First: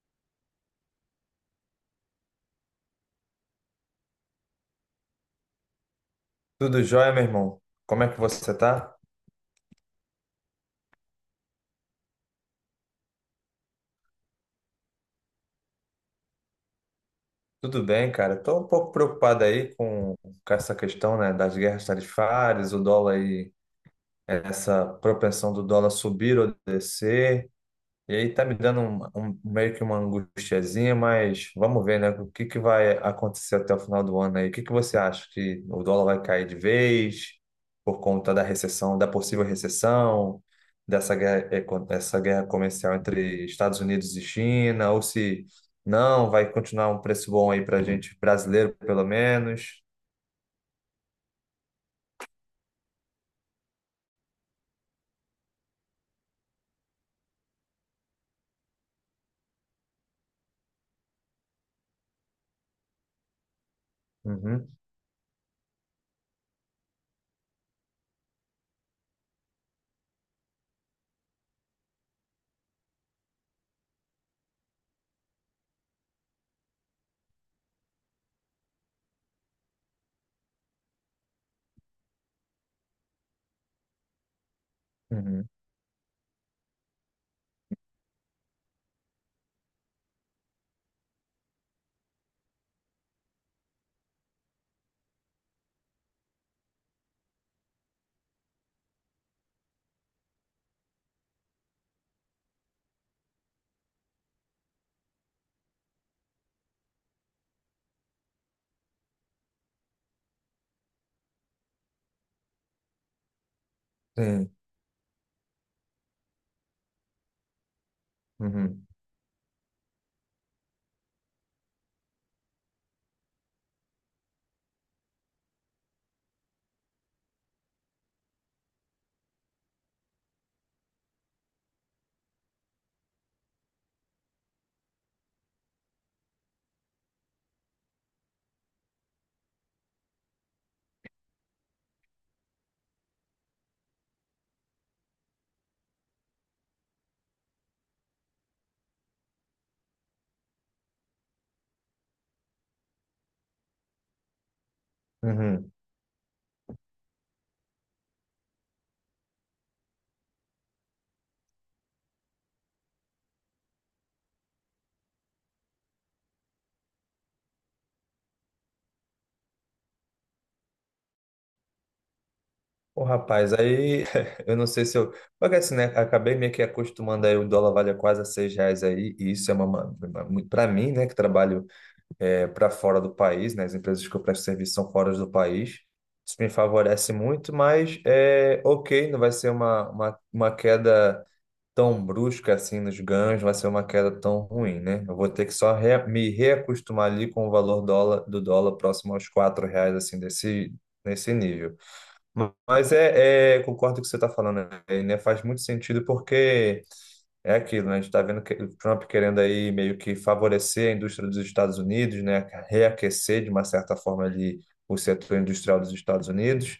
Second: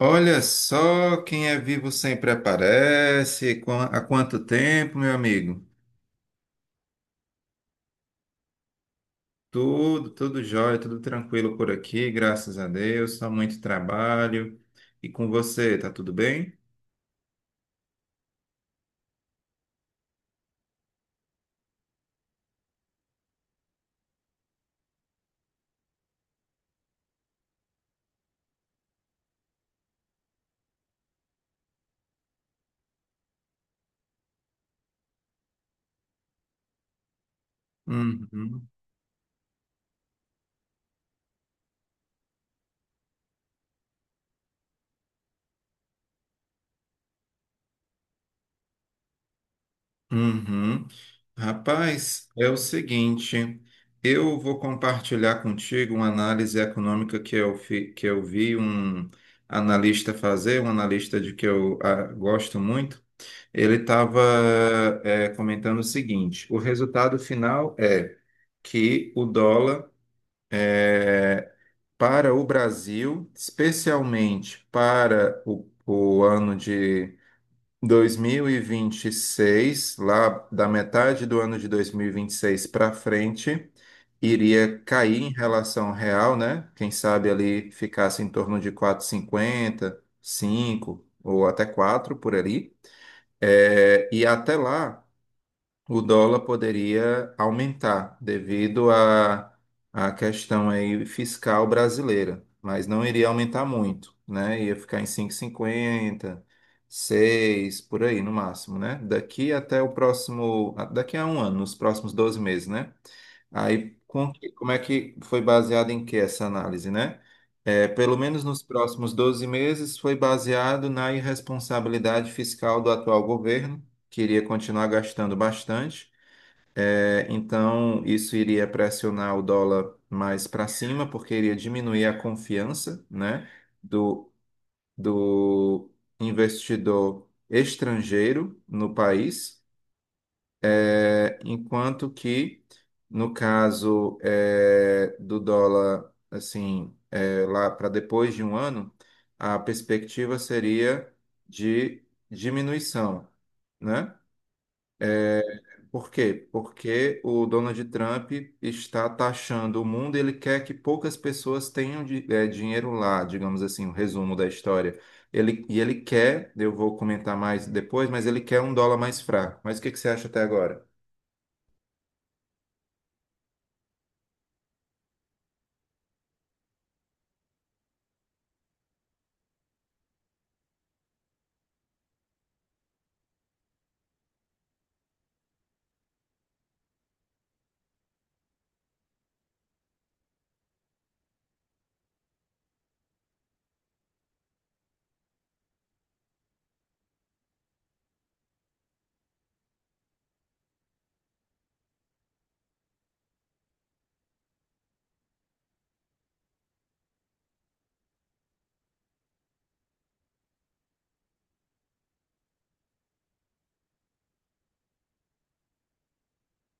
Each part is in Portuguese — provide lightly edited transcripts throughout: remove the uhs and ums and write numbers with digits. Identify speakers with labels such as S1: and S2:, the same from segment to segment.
S1: Olha só, quem é vivo sempre aparece. Há quanto tempo, meu amigo?
S2: Tudo jóia, meu irmão? Como é que você tá?
S1: Tudo jóia, tudo tranquilo por aqui, graças a Deus. Só muito trabalho. E com você, tá tudo bem?
S2: Tudo bem, cara. Tô um pouco preocupado aí com essa questão, né, das guerras tarifárias, o dólar e essa propensão do dólar subir ou descer. E aí tá me dando meio que uma angustiazinha, mas vamos ver, né? O que que vai acontecer até o final do ano aí? O que que você acha? Que o dólar vai cair de vez por conta da
S1: Uhum.
S2: recessão, da possível recessão, dessa guerra, essa guerra comercial entre Estados Unidos e China, ou se não, vai continuar um preço bom aí pra gente brasileiro, pelo menos.
S1: Uhum. Rapaz, é o seguinte, eu, vou compartilhar contigo uma análise econômica que que eu vi um analista fazer, um analista de que eu gosto muito. Ele estava
S2: Uhum,
S1: comentando o seguinte: o resultado final é que o dólar eh, para o Brasil, especialmente para o ano de 2026, lá da metade do ano de 2026 para frente, iria cair em
S2: uhum,
S1: relação real, né? Quem sabe ali ficasse em torno de 4,50, 5 ou até 4 por ali. É, e até lá o dólar poderia aumentar devido à questão aí fiscal brasileira, mas não iria aumentar muito, né? Ia ficar em cinco, e cinquenta, seis, por aí no máximo, né? Daqui até o próximo, daqui a um ano, nos próximos 12 meses, né? Aí,
S2: sim,
S1: como é que foi baseado em que essa análise, né? É, pelo menos nos
S2: uhum,
S1: próximos 12 meses, foi baseado na irresponsabilidade fiscal do atual governo, que iria continuar gastando bastante. É, então, isso iria pressionar o dólar mais para cima, porque iria diminuir a confiança, né, do, do investidor estrangeiro no país. É, enquanto que, no caso do dólar, assim, lá para depois de um ano, a perspectiva seria de diminuição, né?
S2: uhum.
S1: Por quê? Porque o Donald Trump está taxando o mundo, e ele quer que poucas pessoas tenham dinheiro lá, digamos assim, o resumo da história. Ele, e ele quer, eu vou comentar mais depois, mas ele quer um dólar mais fraco. Mas o que que você acha até agora?
S2: Ô, rapaz, aí eu não sei se eu. Porque assim, né? Acabei meio que acostumando aí, o dólar vale quase a seis reais aí, e isso é uma. Pra mim, né, que trabalho é, para fora do país, né? As empresas que eu presto serviço são fora do país. Isso me favorece muito, mas é ok, não vai ser uma queda tão brusca assim nos ganhos, não vai ser uma queda tão ruim, né? Eu vou ter que só me reacostumar ali com o valor dólar, do dólar próximo aos quatro reais, assim, desse, nesse nível. Mas concordo com o que você está falando, né? Faz muito sentido porque é aquilo, né? A gente está vendo que o Trump querendo aí meio que favorecer a indústria dos Estados Unidos, né? Reaquecer de uma certa forma ali o setor industrial dos Estados Unidos.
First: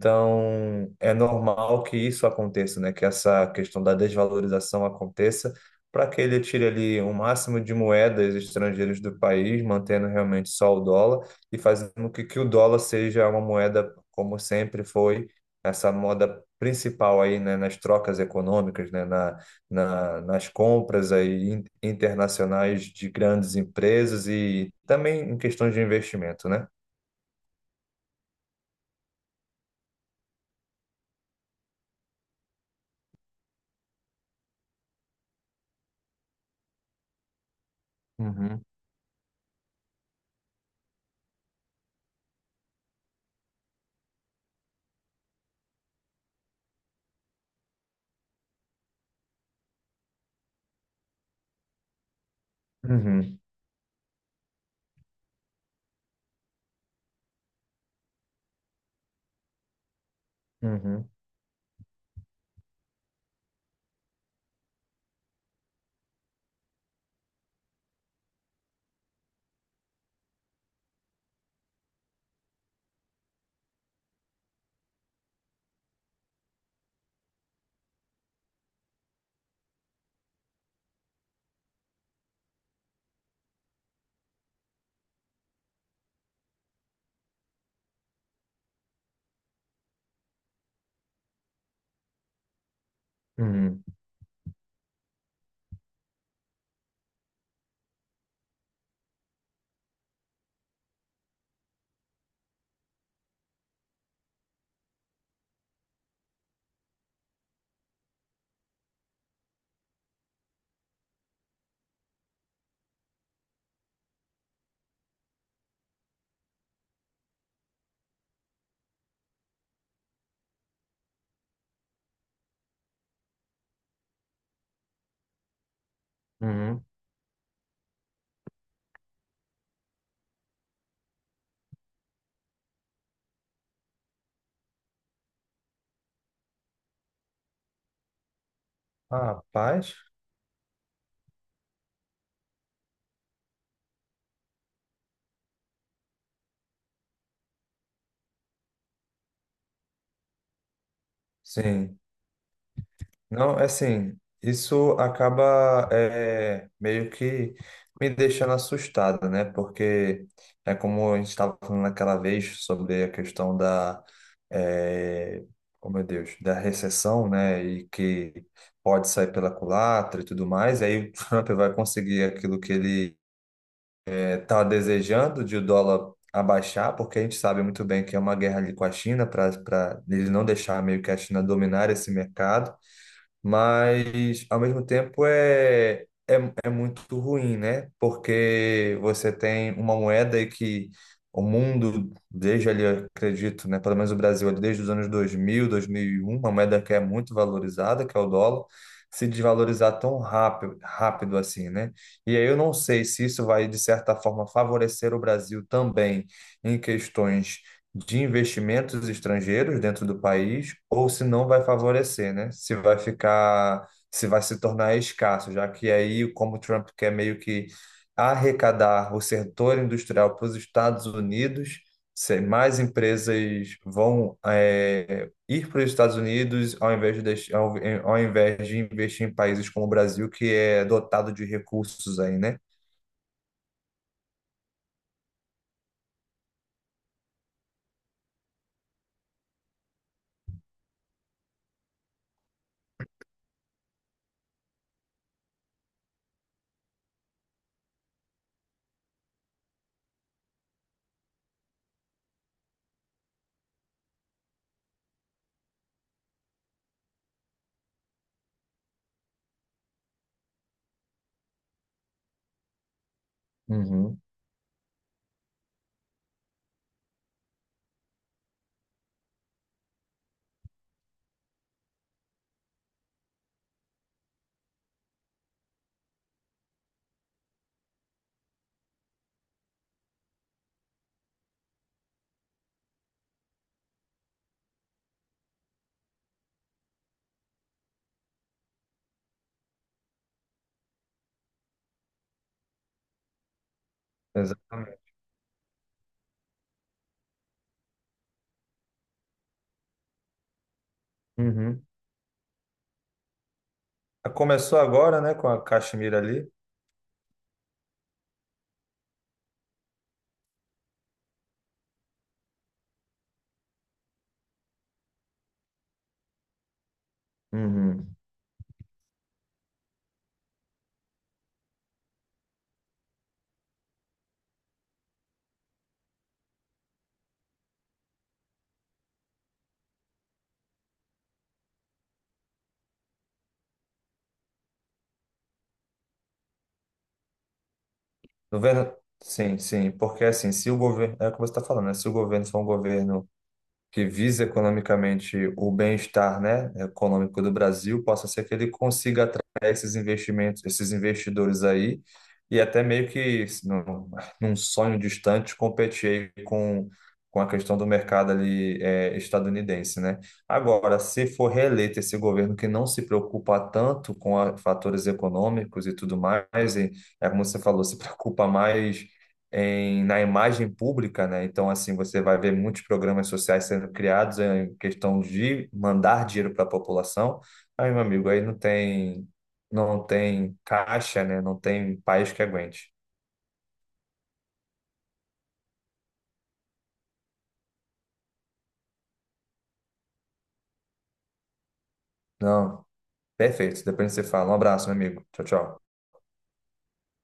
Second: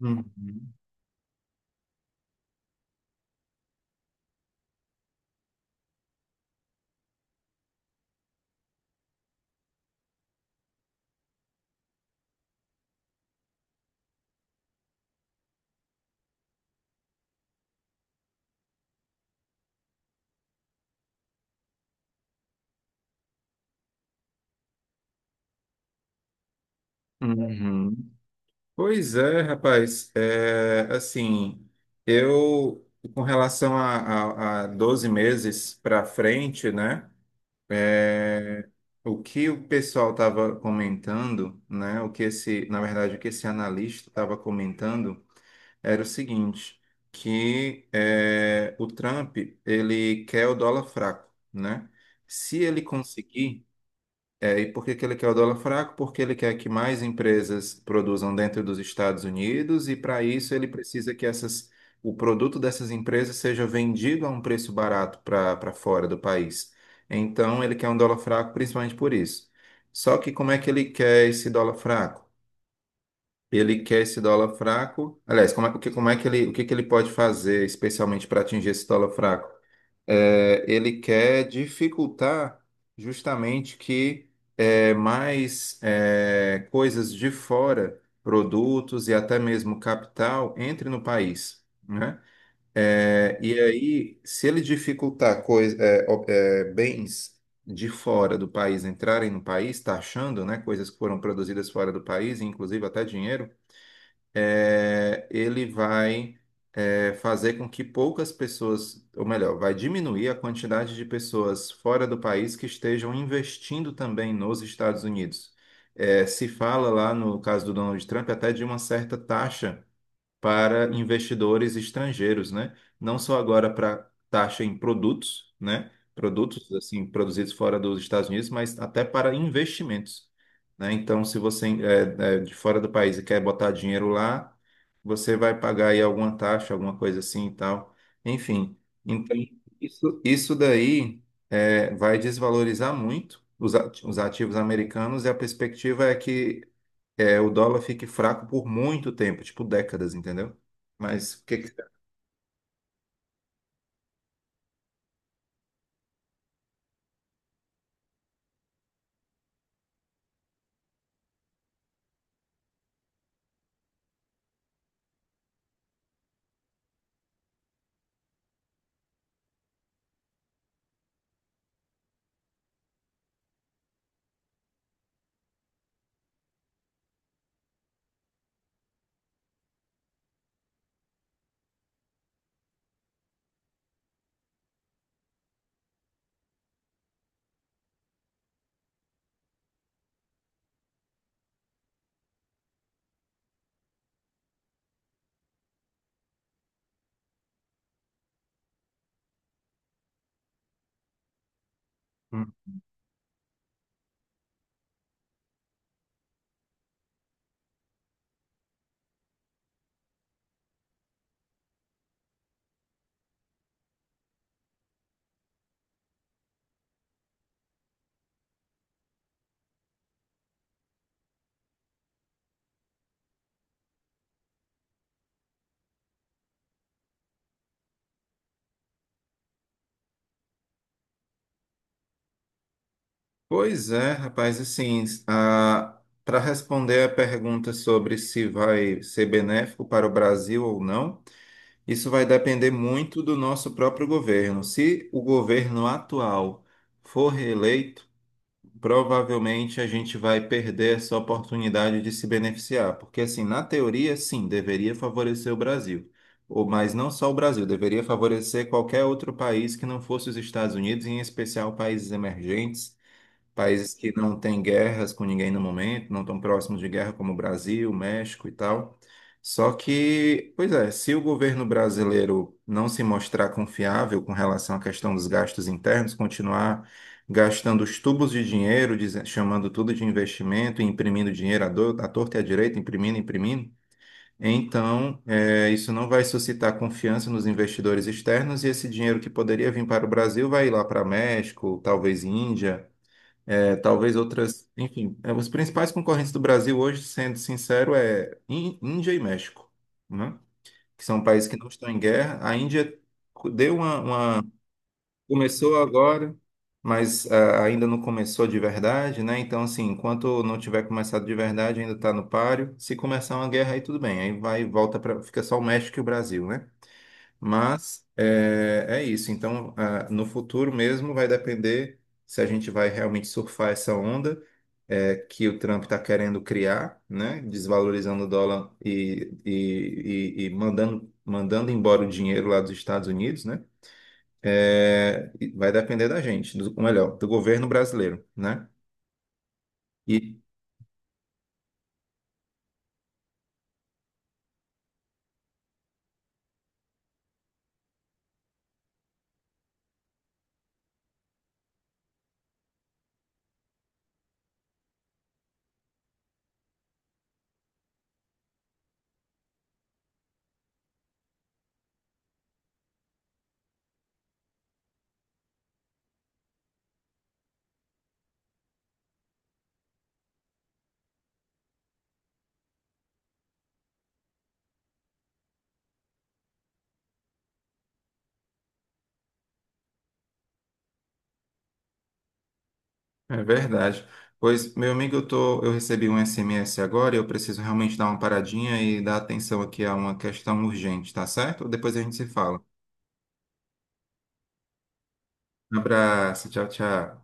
S1: Uhum.
S2: é normal que isso aconteça, né? Que essa questão da desvalorização aconteça para que ele tire ali o máximo de moedas estrangeiras do país, mantendo realmente só o dólar e fazendo com que o dólar seja uma moeda, como sempre foi, essa moda principal aí, né? Nas trocas econômicas, né? Nas compras aí internacionais de grandes empresas e também em questões de investimento, né?
S1: Uhum. Pois é, rapaz. É, assim, eu, com relação a 12 meses para frente, né?
S2: Uhum,
S1: é, o que o pessoal estava comentando, né? O que esse, na verdade, o que esse analista estava comentando era o seguinte, que é, o Trump, ele quer o dólar fraco, né? Se ele Uhum.
S2: uhum,
S1: conseguir, e por que que ele quer o dólar fraco? Porque ele quer que mais empresas produzam dentro dos Estados Unidos e para isso ele
S2: uhum,
S1: precisa que essas, o produto dessas empresas seja vendido a um preço barato para para fora do país. Então ele quer um dólar fraco principalmente por isso. Só que como é que ele quer esse dólar fraco? Ele quer esse dólar fraco. Aliás, como é, o que, como é que ele, o que que ele pode fazer especialmente para atingir esse dólar fraco? Ele quer dificultar justamente que coisas de fora, produtos e até mesmo capital, entre no país, né? É, e
S2: uhum,
S1: aí, se ele dificultar coisa, bens de fora do país entrarem no país, taxando, né, coisas que foram produzidas fora do país, inclusive até dinheiro, ele vai fazer com que poucas pessoas, ou melhor, vai diminuir a quantidade de pessoas fora do país que estejam investindo também nos Estados Unidos. Se fala lá no caso do Donald Trump até de uma certa taxa para investidores estrangeiros, né? Não só agora para taxa em produtos, né? Produtos
S2: uhum.
S1: assim produzidos fora dos Estados Unidos, mas até para investimentos, né? Então, se você é de fora do país e quer botar dinheiro lá, você vai pagar aí alguma taxa, alguma coisa assim e tal. Enfim, então
S2: Rapaz,
S1: isso daí vai desvalorizar muito os ativos americanos e a perspectiva é que o dólar fique fraco por muito tempo, tipo décadas, entendeu? Mas o que que você...
S2: sim. Não, é assim, isso acaba é, meio que me deixando assustado, né? Porque é como a gente estava falando naquela vez sobre a questão da, é, oh meu Deus, da recessão, né? E que pode sair pela culatra e tudo mais, e aí o Trump vai conseguir aquilo que ele está desejando de o dólar abaixar, porque a gente sabe muito bem que é uma guerra ali com a China para ele não deixar meio que a China dominar esse mercado. Mas, ao mesmo tempo, é muito ruim, né? Porque você tem uma moeda aí que o mundo, desde ali, eu acredito, né? Pelo menos o Brasil, ali, desde os anos 2000, 2001, uma moeda que é muito valorizada, que é o dólar, se desvalorizar tão rápido, rápido assim, né? E aí
S1: Hum.
S2: eu não sei se isso vai, de certa forma, favorecer o Brasil também em questões de investimentos estrangeiros dentro do país, ou se não vai favorecer, né? Se vai ficar se vai se tornar escasso, já que aí, como o Trump quer meio que arrecadar o setor industrial para os Estados Unidos, se mais empresas vão ir para os Estados Unidos ao invés de, ao invés de investir em países como o Brasil, que é dotado de recursos aí, né?
S1: Pois é, rapaz, assim, para responder a pergunta sobre se vai ser benéfico para o Brasil ou não, isso vai depender muito do nosso próprio governo. Se o governo atual for reeleito, provavelmente a gente vai perder essa oportunidade de se beneficiar, porque assim, na teoria, sim, deveria favorecer o Brasil, ou mas não só o Brasil, deveria favorecer qualquer outro país que não fosse os Estados Unidos, em especial países emergentes. Países que
S2: Uhum,
S1: não têm guerras com ninguém no momento, não estão próximos de guerra, como o Brasil, México e tal. Só que, pois é, se o governo brasileiro não se mostrar confiável com relação à questão dos gastos internos, continuar gastando os tubos de dinheiro, chamando tudo de investimento, e imprimindo dinheiro à torta e à direita, imprimindo, imprimindo, então isso não vai suscitar confiança nos investidores externos e esse dinheiro que poderia vir para o Brasil vai ir lá para México, talvez Índia talvez outras,
S2: exatamente.
S1: enfim, é, os principais concorrentes do Brasil hoje, sendo sincero, é Índia e México, né? Que são países que não
S2: Uhum.
S1: estão em guerra. A Índia deu uma, uma-
S2: Começou agora, né, com a
S1: começou
S2: Caxemira
S1: agora,
S2: ali.
S1: mas ainda não começou de verdade, né? Então, assim, enquanto não tiver começado de verdade, ainda está no páreo. Se começar uma guerra, aí tudo bem, aí vai e volta para, fica só o México e o Brasil, né? Mas
S2: Uhum.
S1: é, é isso. Então, no futuro mesmo vai depender se a gente vai realmente surfar essa onda que o Trump está querendo criar, né? Desvalorizando o dólar e mandando, mandando embora o dinheiro lá dos Estados Unidos, né? É, e vai depender da gente, do, ou melhor, do governo brasileiro, né?
S2: Governo, sim, sim, porque
S1: E
S2: assim, se o governo, é o que você está falando, né? Se o governo for um governo que visa economicamente o bem-estar, né, econômico do Brasil, possa ser que ele consiga atrair esses investimentos, esses investidores aí, e até meio que num, num sonho distante competir aí com a questão do mercado ali estadunidense, né? Agora, se for reeleito esse governo que não se preocupa tanto com fatores econômicos e tudo mais, e é como você falou, se preocupa mais na imagem pública, né? Então, assim, você vai ver muitos programas sociais sendo criados em questão de mandar dinheiro para a população. Aí, meu amigo, aí não tem, não tem caixa, né? Não tem país que aguente.
S1: é verdade. Pois, meu amigo, eu recebi um SMS agora e eu preciso realmente dar uma paradinha e dar atenção aqui a uma questão urgente, tá certo? Depois a gente se fala.
S2: Não, perfeito. Depois você fala. Um abraço, meu amigo. Tchau,
S1: Um
S2: tchau.
S1: abraço, tchau, tchau.